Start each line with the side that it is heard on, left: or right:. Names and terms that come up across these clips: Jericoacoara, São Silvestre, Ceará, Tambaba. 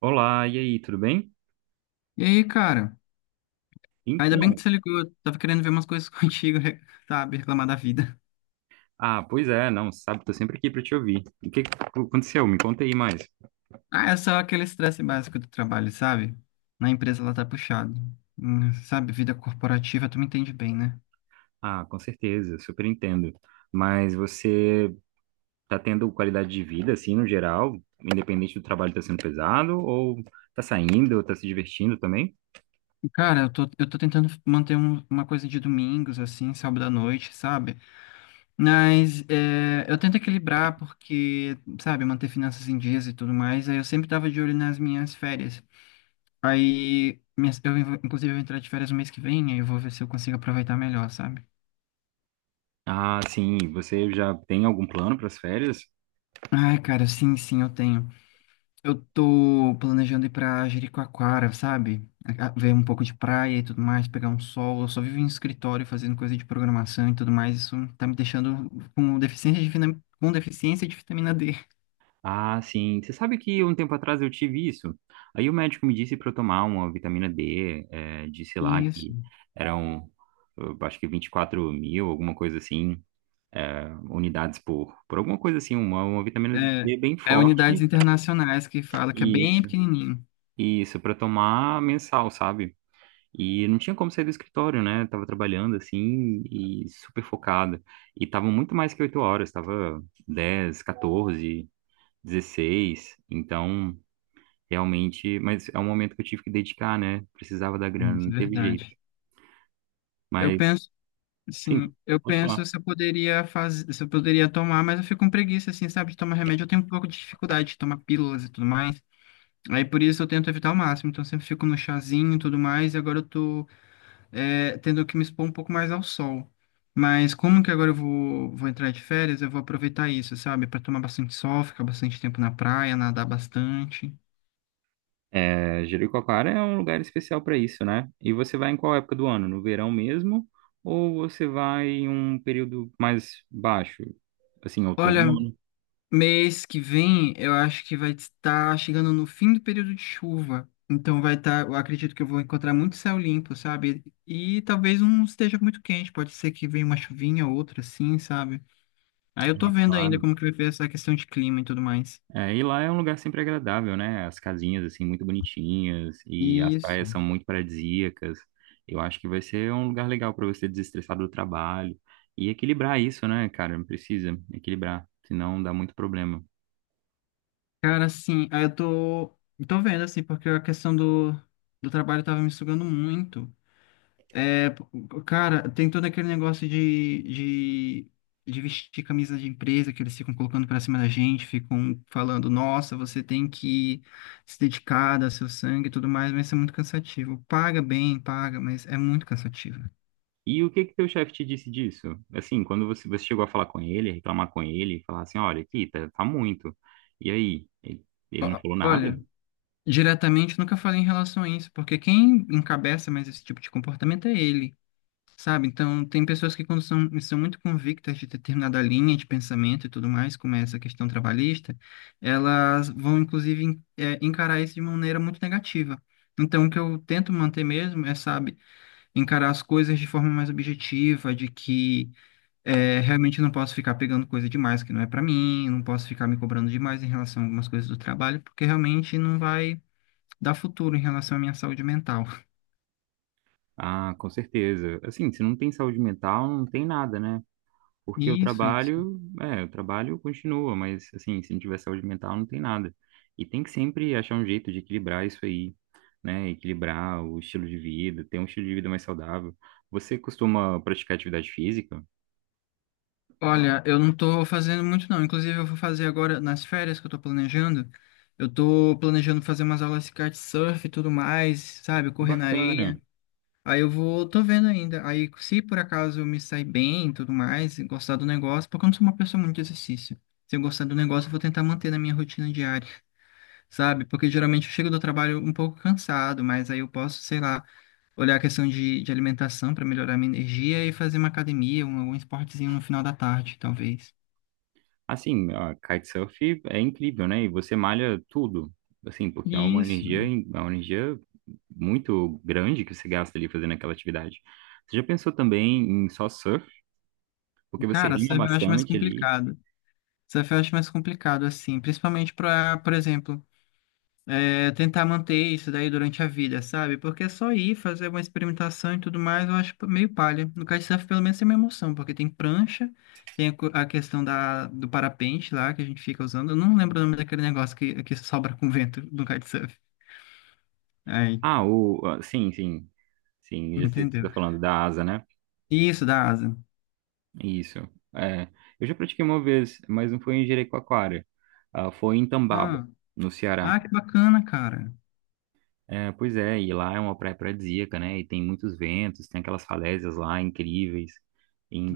right: Olá, e aí, tudo bem?
left: E aí, cara? Ainda bem
right: Então,
left: que você ligou. Eu tava querendo ver umas coisas contigo, sabe? Reclamar da vida.
right: ah, pois é, não, sabe, tô sempre aqui para te ouvir. O que que aconteceu? Me conta aí mais.
left: Ah, é só aquele estresse básico do trabalho, sabe? Na empresa ela tá puxado. Sabe, vida corporativa, tu me entende bem, né?
right: Ah, com certeza, super entendo. Mas você tá tendo qualidade de vida, assim, no geral, independente do trabalho tá sendo pesado, ou tá saindo, ou tá se divertindo também?
left: Cara, eu tô tentando manter uma coisa de domingos, assim, sábado à noite, sabe? Mas é, eu tento equilibrar porque, sabe, manter finanças em dias e tudo mais. Aí eu sempre tava de olho nas minhas férias. Aí, inclusive, eu vou entrar de férias no mês que vem, aí eu vou ver se eu consigo aproveitar melhor, sabe?
right: Ah, sim, você já tem algum plano para as férias?
left: Ai, cara, sim, sim, eu tenho. Eu tô planejando ir pra Jericoacoara, sabe? Ver um pouco de praia e tudo mais, pegar um sol. Eu só vivo em escritório fazendo coisa de programação e tudo mais. Isso tá me deixando com deficiência de vitamina D.
right: Ah, sim. Você sabe que um tempo atrás eu tive isso. Aí o médico me disse para eu tomar uma vitamina D, disse lá
left: Isso.
right: que eram, eu acho que 24.000, alguma coisa assim, unidades por alguma coisa assim, uma vitamina
left: É,
right: D bem
left: é unidades
right: forte.
left: internacionais que fala que é bem
right: Isso,
left: pequenininho.
right: isso, para tomar mensal, sabe? E não tinha como sair do escritório, né? Tava trabalhando assim e super focado. E tava muito mais que 8 horas, tava 10, 14, 16. Então, realmente, mas é um momento que eu tive que dedicar, né? Precisava da
left: É
right: grana,
left: isso,
right: não
left: é
right: teve
left: verdade.
right: jeito.
left: Eu
right: Mas,
left: penso,
right: sim,
left: sim, eu
right: pode
left: penso
right: falar.
left: se eu poderia fazer, se eu poderia tomar, mas eu fico com preguiça, assim, sabe, de tomar remédio. Eu tenho um pouco de dificuldade de tomar pílulas e tudo mais. Aí por isso eu tento evitar ao máximo, então eu sempre fico no chazinho e tudo mais, e agora eu tô tendo que me expor um pouco mais ao sol. Mas como que agora vou entrar de férias, eu vou aproveitar isso, sabe? Pra tomar bastante sol, ficar bastante tempo na praia, nadar bastante.
right: É, Jericoacoara é um lugar especial para isso, né? E você vai em qual época do ano? No verão mesmo? Ou você vai em um período mais baixo? Assim,
left: Olha,
right: outono?
left: mês que vem eu acho que vai estar chegando no fim do período de chuva. Então vai estar, eu acredito que eu vou encontrar muito céu limpo, sabe? E talvez não esteja muito quente, pode ser que venha uma chuvinha ou outra assim, sabe? Aí eu tô
right: Ah,
left: vendo ainda
right: claro.
left: como que vai ser essa questão de clima e tudo mais.
right: É, e lá é um lugar sempre agradável, né? As casinhas, assim, muito bonitinhas e as
left: Isso.
right: praias são muito paradisíacas. Eu acho que vai ser um lugar legal para você desestressar do trabalho e equilibrar isso, né, cara? Precisa equilibrar, senão dá muito problema.
left: Cara, assim, tô vendo, assim, porque a questão do trabalho tava me sugando muito. É, p- cara, tem todo aquele negócio de vestir camisa de empresa que eles ficam colocando pra cima da gente, ficam falando, nossa, você tem que se dedicar, dar seu sangue e tudo mais, mas isso é muito cansativo. Paga bem, paga, mas é muito cansativo.
right: E o que que teu chefe te disse disso? Assim, quando você chegou a falar com ele, a reclamar com ele, falar assim, olha, aqui tá, tá muito. E aí? Ele não falou nada?
left: Olha, diretamente nunca falei em relação a isso, porque quem encabeça mais esse tipo de comportamento é ele, sabe? Então, tem pessoas que quando são muito convictas de determinada linha de pensamento e tudo mais, como é essa questão trabalhista, elas vão, inclusive, encarar isso de maneira muito negativa. Então, o que eu tento manter mesmo é, sabe, encarar as coisas de forma mais objetiva, de que realmente eu não posso ficar pegando coisa demais que não é para mim, não posso ficar me cobrando demais em relação a algumas coisas do trabalho, porque realmente não vai dar futuro em relação à minha saúde mental.
right: Ah, com certeza. Assim, se não tem saúde mental, não tem nada, né? Porque o
left: Isso, isso.
right: trabalho, é, o trabalho continua, mas assim, se não tiver saúde mental, não tem nada. E tem que sempre achar um jeito de equilibrar isso aí, né? Equilibrar o estilo de vida, ter um estilo de vida mais saudável. Você costuma praticar atividade física?
left: Olha, eu não tô fazendo muito não. Inclusive, eu vou fazer agora nas férias que eu tô planejando. Eu tô planejando fazer umas aulas de kitesurf e tudo mais, sabe? Correr na
right: Bacana.
left: areia. Tô vendo ainda. Aí, se por acaso eu me sair bem e tudo mais, e gostar do negócio, porque eu não sou uma pessoa muito de exercício. Se eu gostar do negócio, eu vou tentar manter na minha rotina diária, sabe? Porque geralmente eu chego do trabalho um pouco cansado, mas aí eu posso, sei lá, olhar a questão de alimentação para melhorar minha energia e fazer uma academia, algum esportezinho no final da tarde, talvez.
right: Assim, a kitesurf é incrível, né? E você malha tudo, assim, porque
left: Isso.
right: é uma energia muito grande que você gasta ali fazendo aquela atividade. Você já pensou também em só surf? Porque você
left: Cara,
right: rima
left: surf eu acho mais
right: bastante ali.
left: complicado. Surf eu acho mais complicado, assim, principalmente para, por exemplo, é, tentar manter isso daí durante a vida, sabe? Porque é só ir fazer uma experimentação e tudo mais, eu acho meio palha. No kitesurf, pelo menos, tem uma emoção, porque tem prancha, tem a questão do parapente lá, que a gente fica usando. Eu não lembro o nome daquele negócio que sobra com vento no kitesurf. Aí,
right: Ah, sim, já sei o que você
left: entendeu?
right: está falando, da asa, né?
left: Isso, da asa.
right: Isso. É, eu já pratiquei uma vez, mas não foi em Jericoacoara, ah, foi em Tambaba,
left: Ah,
right: no Ceará.
left: ah, que bacana, cara.
right: É, pois é, e lá é uma praia paradisíaca, né? E tem muitos ventos, tem aquelas falésias lá incríveis.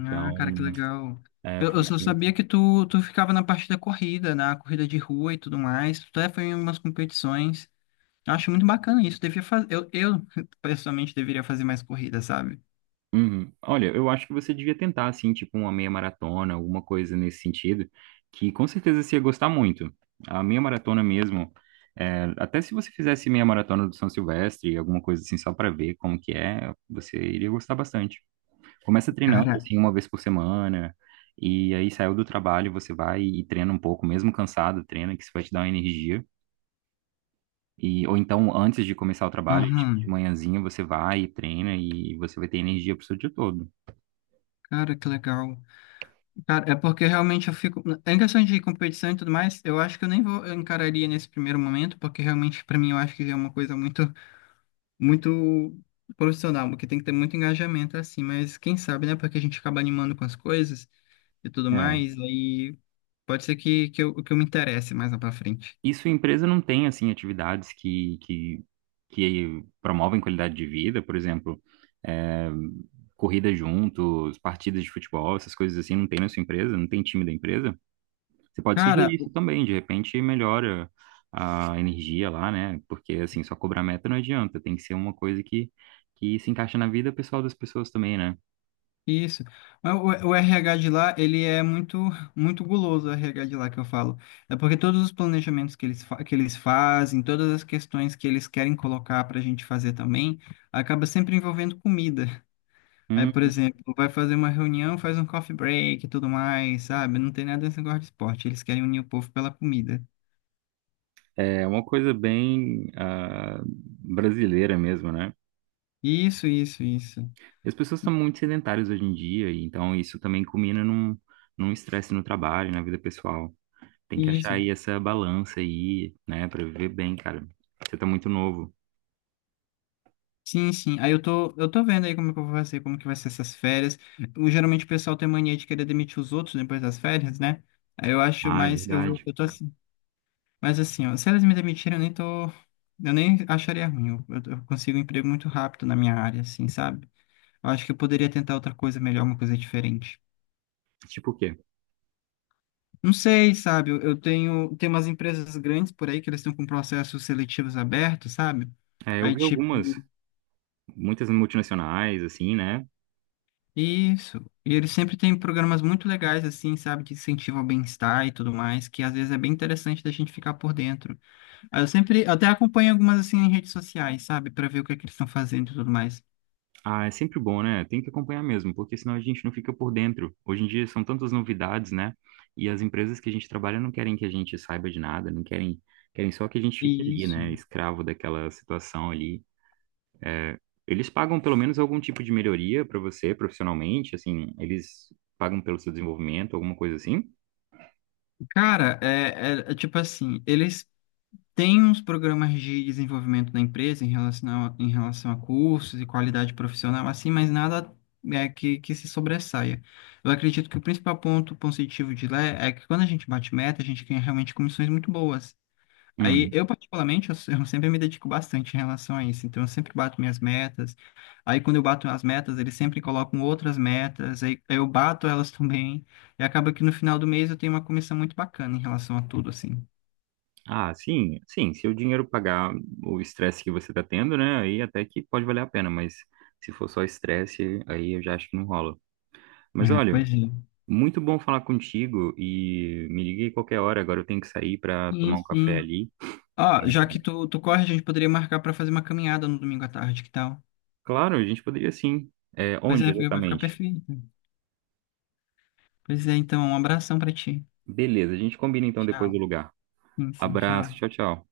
left: Ah, cara, que legal.
right: é,
left: Eu
right: foi.
left: só sabia que tu ficava na parte da corrida, na corrida de rua e tudo mais. Tu até foi em umas competições. Eu acho muito bacana isso. Devia fazer, pessoalmente, deveria fazer mais corrida, sabe?
right: Uhum. Olha, eu acho que você devia tentar, assim, tipo uma meia maratona, alguma coisa nesse sentido, que com certeza você ia gostar muito. A meia maratona mesmo, é, até se você fizesse meia maratona do São Silvestre, alguma coisa assim, só para ver como que é, você iria gostar bastante. Começa treinando,
left: Cara,
right: assim, uma vez por semana, e aí saiu do trabalho, você vai e treina um pouco, mesmo cansado, treina, que isso vai te dar uma energia. E, ou então, antes de começar o trabalho, tipo, de
left: aham.
right: manhãzinha, você vai e treina e você vai ter energia pro seu dia todo.
left: Cara, que legal. Cara, é porque realmente eu fico. Em questão de competição e tudo mais, eu acho que eu nem vou eu encararia nesse primeiro momento, porque realmente, pra mim, eu acho que é uma coisa muito profissional, porque tem que ter muito engajamento assim, mas quem sabe, né? Porque a gente acaba animando com as coisas e tudo mais, aí pode ser que eu me interesse mais lá pra frente.
right: E sua empresa não tem, assim, atividades que promovem qualidade de vida, por exemplo, é, corrida juntos, partidas de futebol, essas coisas assim, não tem na sua empresa, não tem time da empresa? Você pode
left: Cara,
right: sugerir isso
left: o-
right: também, de repente melhora a energia lá, né? Porque, assim, só cobrar meta não adianta, tem que ser uma coisa que se encaixa na vida pessoal das pessoas também, né?
left: isso. Mas o RH de lá, ele é muito, muito guloso, o RH de lá que eu falo. É porque todos os planejamentos que eles, que eles fazem, todas as questões que eles querem colocar para a gente fazer também, acaba sempre envolvendo comida. Aí, por
right: Hum,
left: exemplo, vai fazer uma reunião, faz um coffee break e tudo mais, sabe? Não tem nada desse negócio de esporte. Eles querem unir o povo pela comida.
right: é uma coisa bem ah, brasileira mesmo, né?
left: Isso, isso, isso.
right: E as pessoas estão muito sedentárias hoje em dia, e então isso também culmina num estresse no trabalho, na vida pessoal. Tem que achar
left: Isso.
right: aí essa balança aí, né, pra viver bem, cara. Você tá muito novo.
left: Sim, sim. Aí eu tô vendo aí como é que eu vou fazer, como que vai ser essas férias. O, geralmente o pessoal tem mania de querer demitir os outros depois das férias, né? Aí eu acho,
right: Ah, é
left: mas
right: verdade.
left: eu tô assim. Mas assim, ó, se elas me demitirem, eu nem tô. Eu nem acharia ruim. Eu consigo um emprego muito rápido na minha área, assim, sabe? Eu acho que eu poderia tentar outra coisa melhor, uma coisa diferente.
right: Tipo o quê?
left: Não sei, sabe? Eu tenho, tem umas empresas grandes por aí que eles estão com processos seletivos abertos, sabe?
right: É, eu
left: Aí,
right: vi algumas,
left: tipo.
right: muitas multinacionais, assim, né?
left: Isso. E eles sempre têm programas muito legais, assim, sabe, que incentivam o bem-estar e tudo mais, que às vezes é bem interessante da gente ficar por dentro. Aí eu sempre até acompanho algumas, assim, em redes sociais, sabe, para ver o que é que eles estão fazendo e tudo mais.
right: Ah, é sempre bom, né? Tem que acompanhar mesmo, porque senão a gente não fica por dentro. Hoje em dia são tantas novidades, né? E as empresas que a gente trabalha não querem que a gente saiba de nada, não querem, querem só que a gente fique ali,
left: Isso.
right: né? Escravo daquela situação ali. Eles pagam pelo menos algum tipo de melhoria para você profissionalmente, assim, eles pagam pelo seu desenvolvimento, alguma coisa assim?
left: Cara, é tipo assim, eles tem uns programas de desenvolvimento da empresa em relação em relação a cursos e qualidade profissional, assim, mas nada é, que se sobressaia. Eu acredito que o principal ponto positivo de lá é que quando a gente bate meta, a gente ganha realmente comissões muito boas. Aí,
right: Hum.
left: eu particularmente, eu, se- eu sempre me dedico bastante em relação a isso. Então, eu sempre bato minhas metas. Aí, quando eu bato as metas, eles sempre colocam outras metas. Aí, eu bato elas também. E acaba que no final do mês eu tenho uma comissão muito bacana em relação a tudo, assim.
right: Ah, sim, sim, se o dinheiro pagar o estresse que você tá tendo, né, aí até que pode valer a pena, mas se for só estresse, aí eu já acho que não rola. Mas
left: É,
right: olha,
left: pois é.
right: muito bom falar contigo e me liga aí qualquer hora, agora eu tenho que sair para
left: Sim,
right: tomar um café
left: sim.
right: ali.
left: Ó, já que
right: É,
left: tu corre, a gente poderia marcar pra fazer uma caminhada no domingo à tarde, que tal?
right: claro, a gente poderia sim. É, onde
left: Vai ficar
right: exatamente?
left: perfeito. Pois é, então, um abração pra ti.
right: Beleza, a gente combina então depois do
left: Tchau.
right: lugar.
left: Sim, sim,
right: Abraço,
left: tchau.
right: tchau, tchau.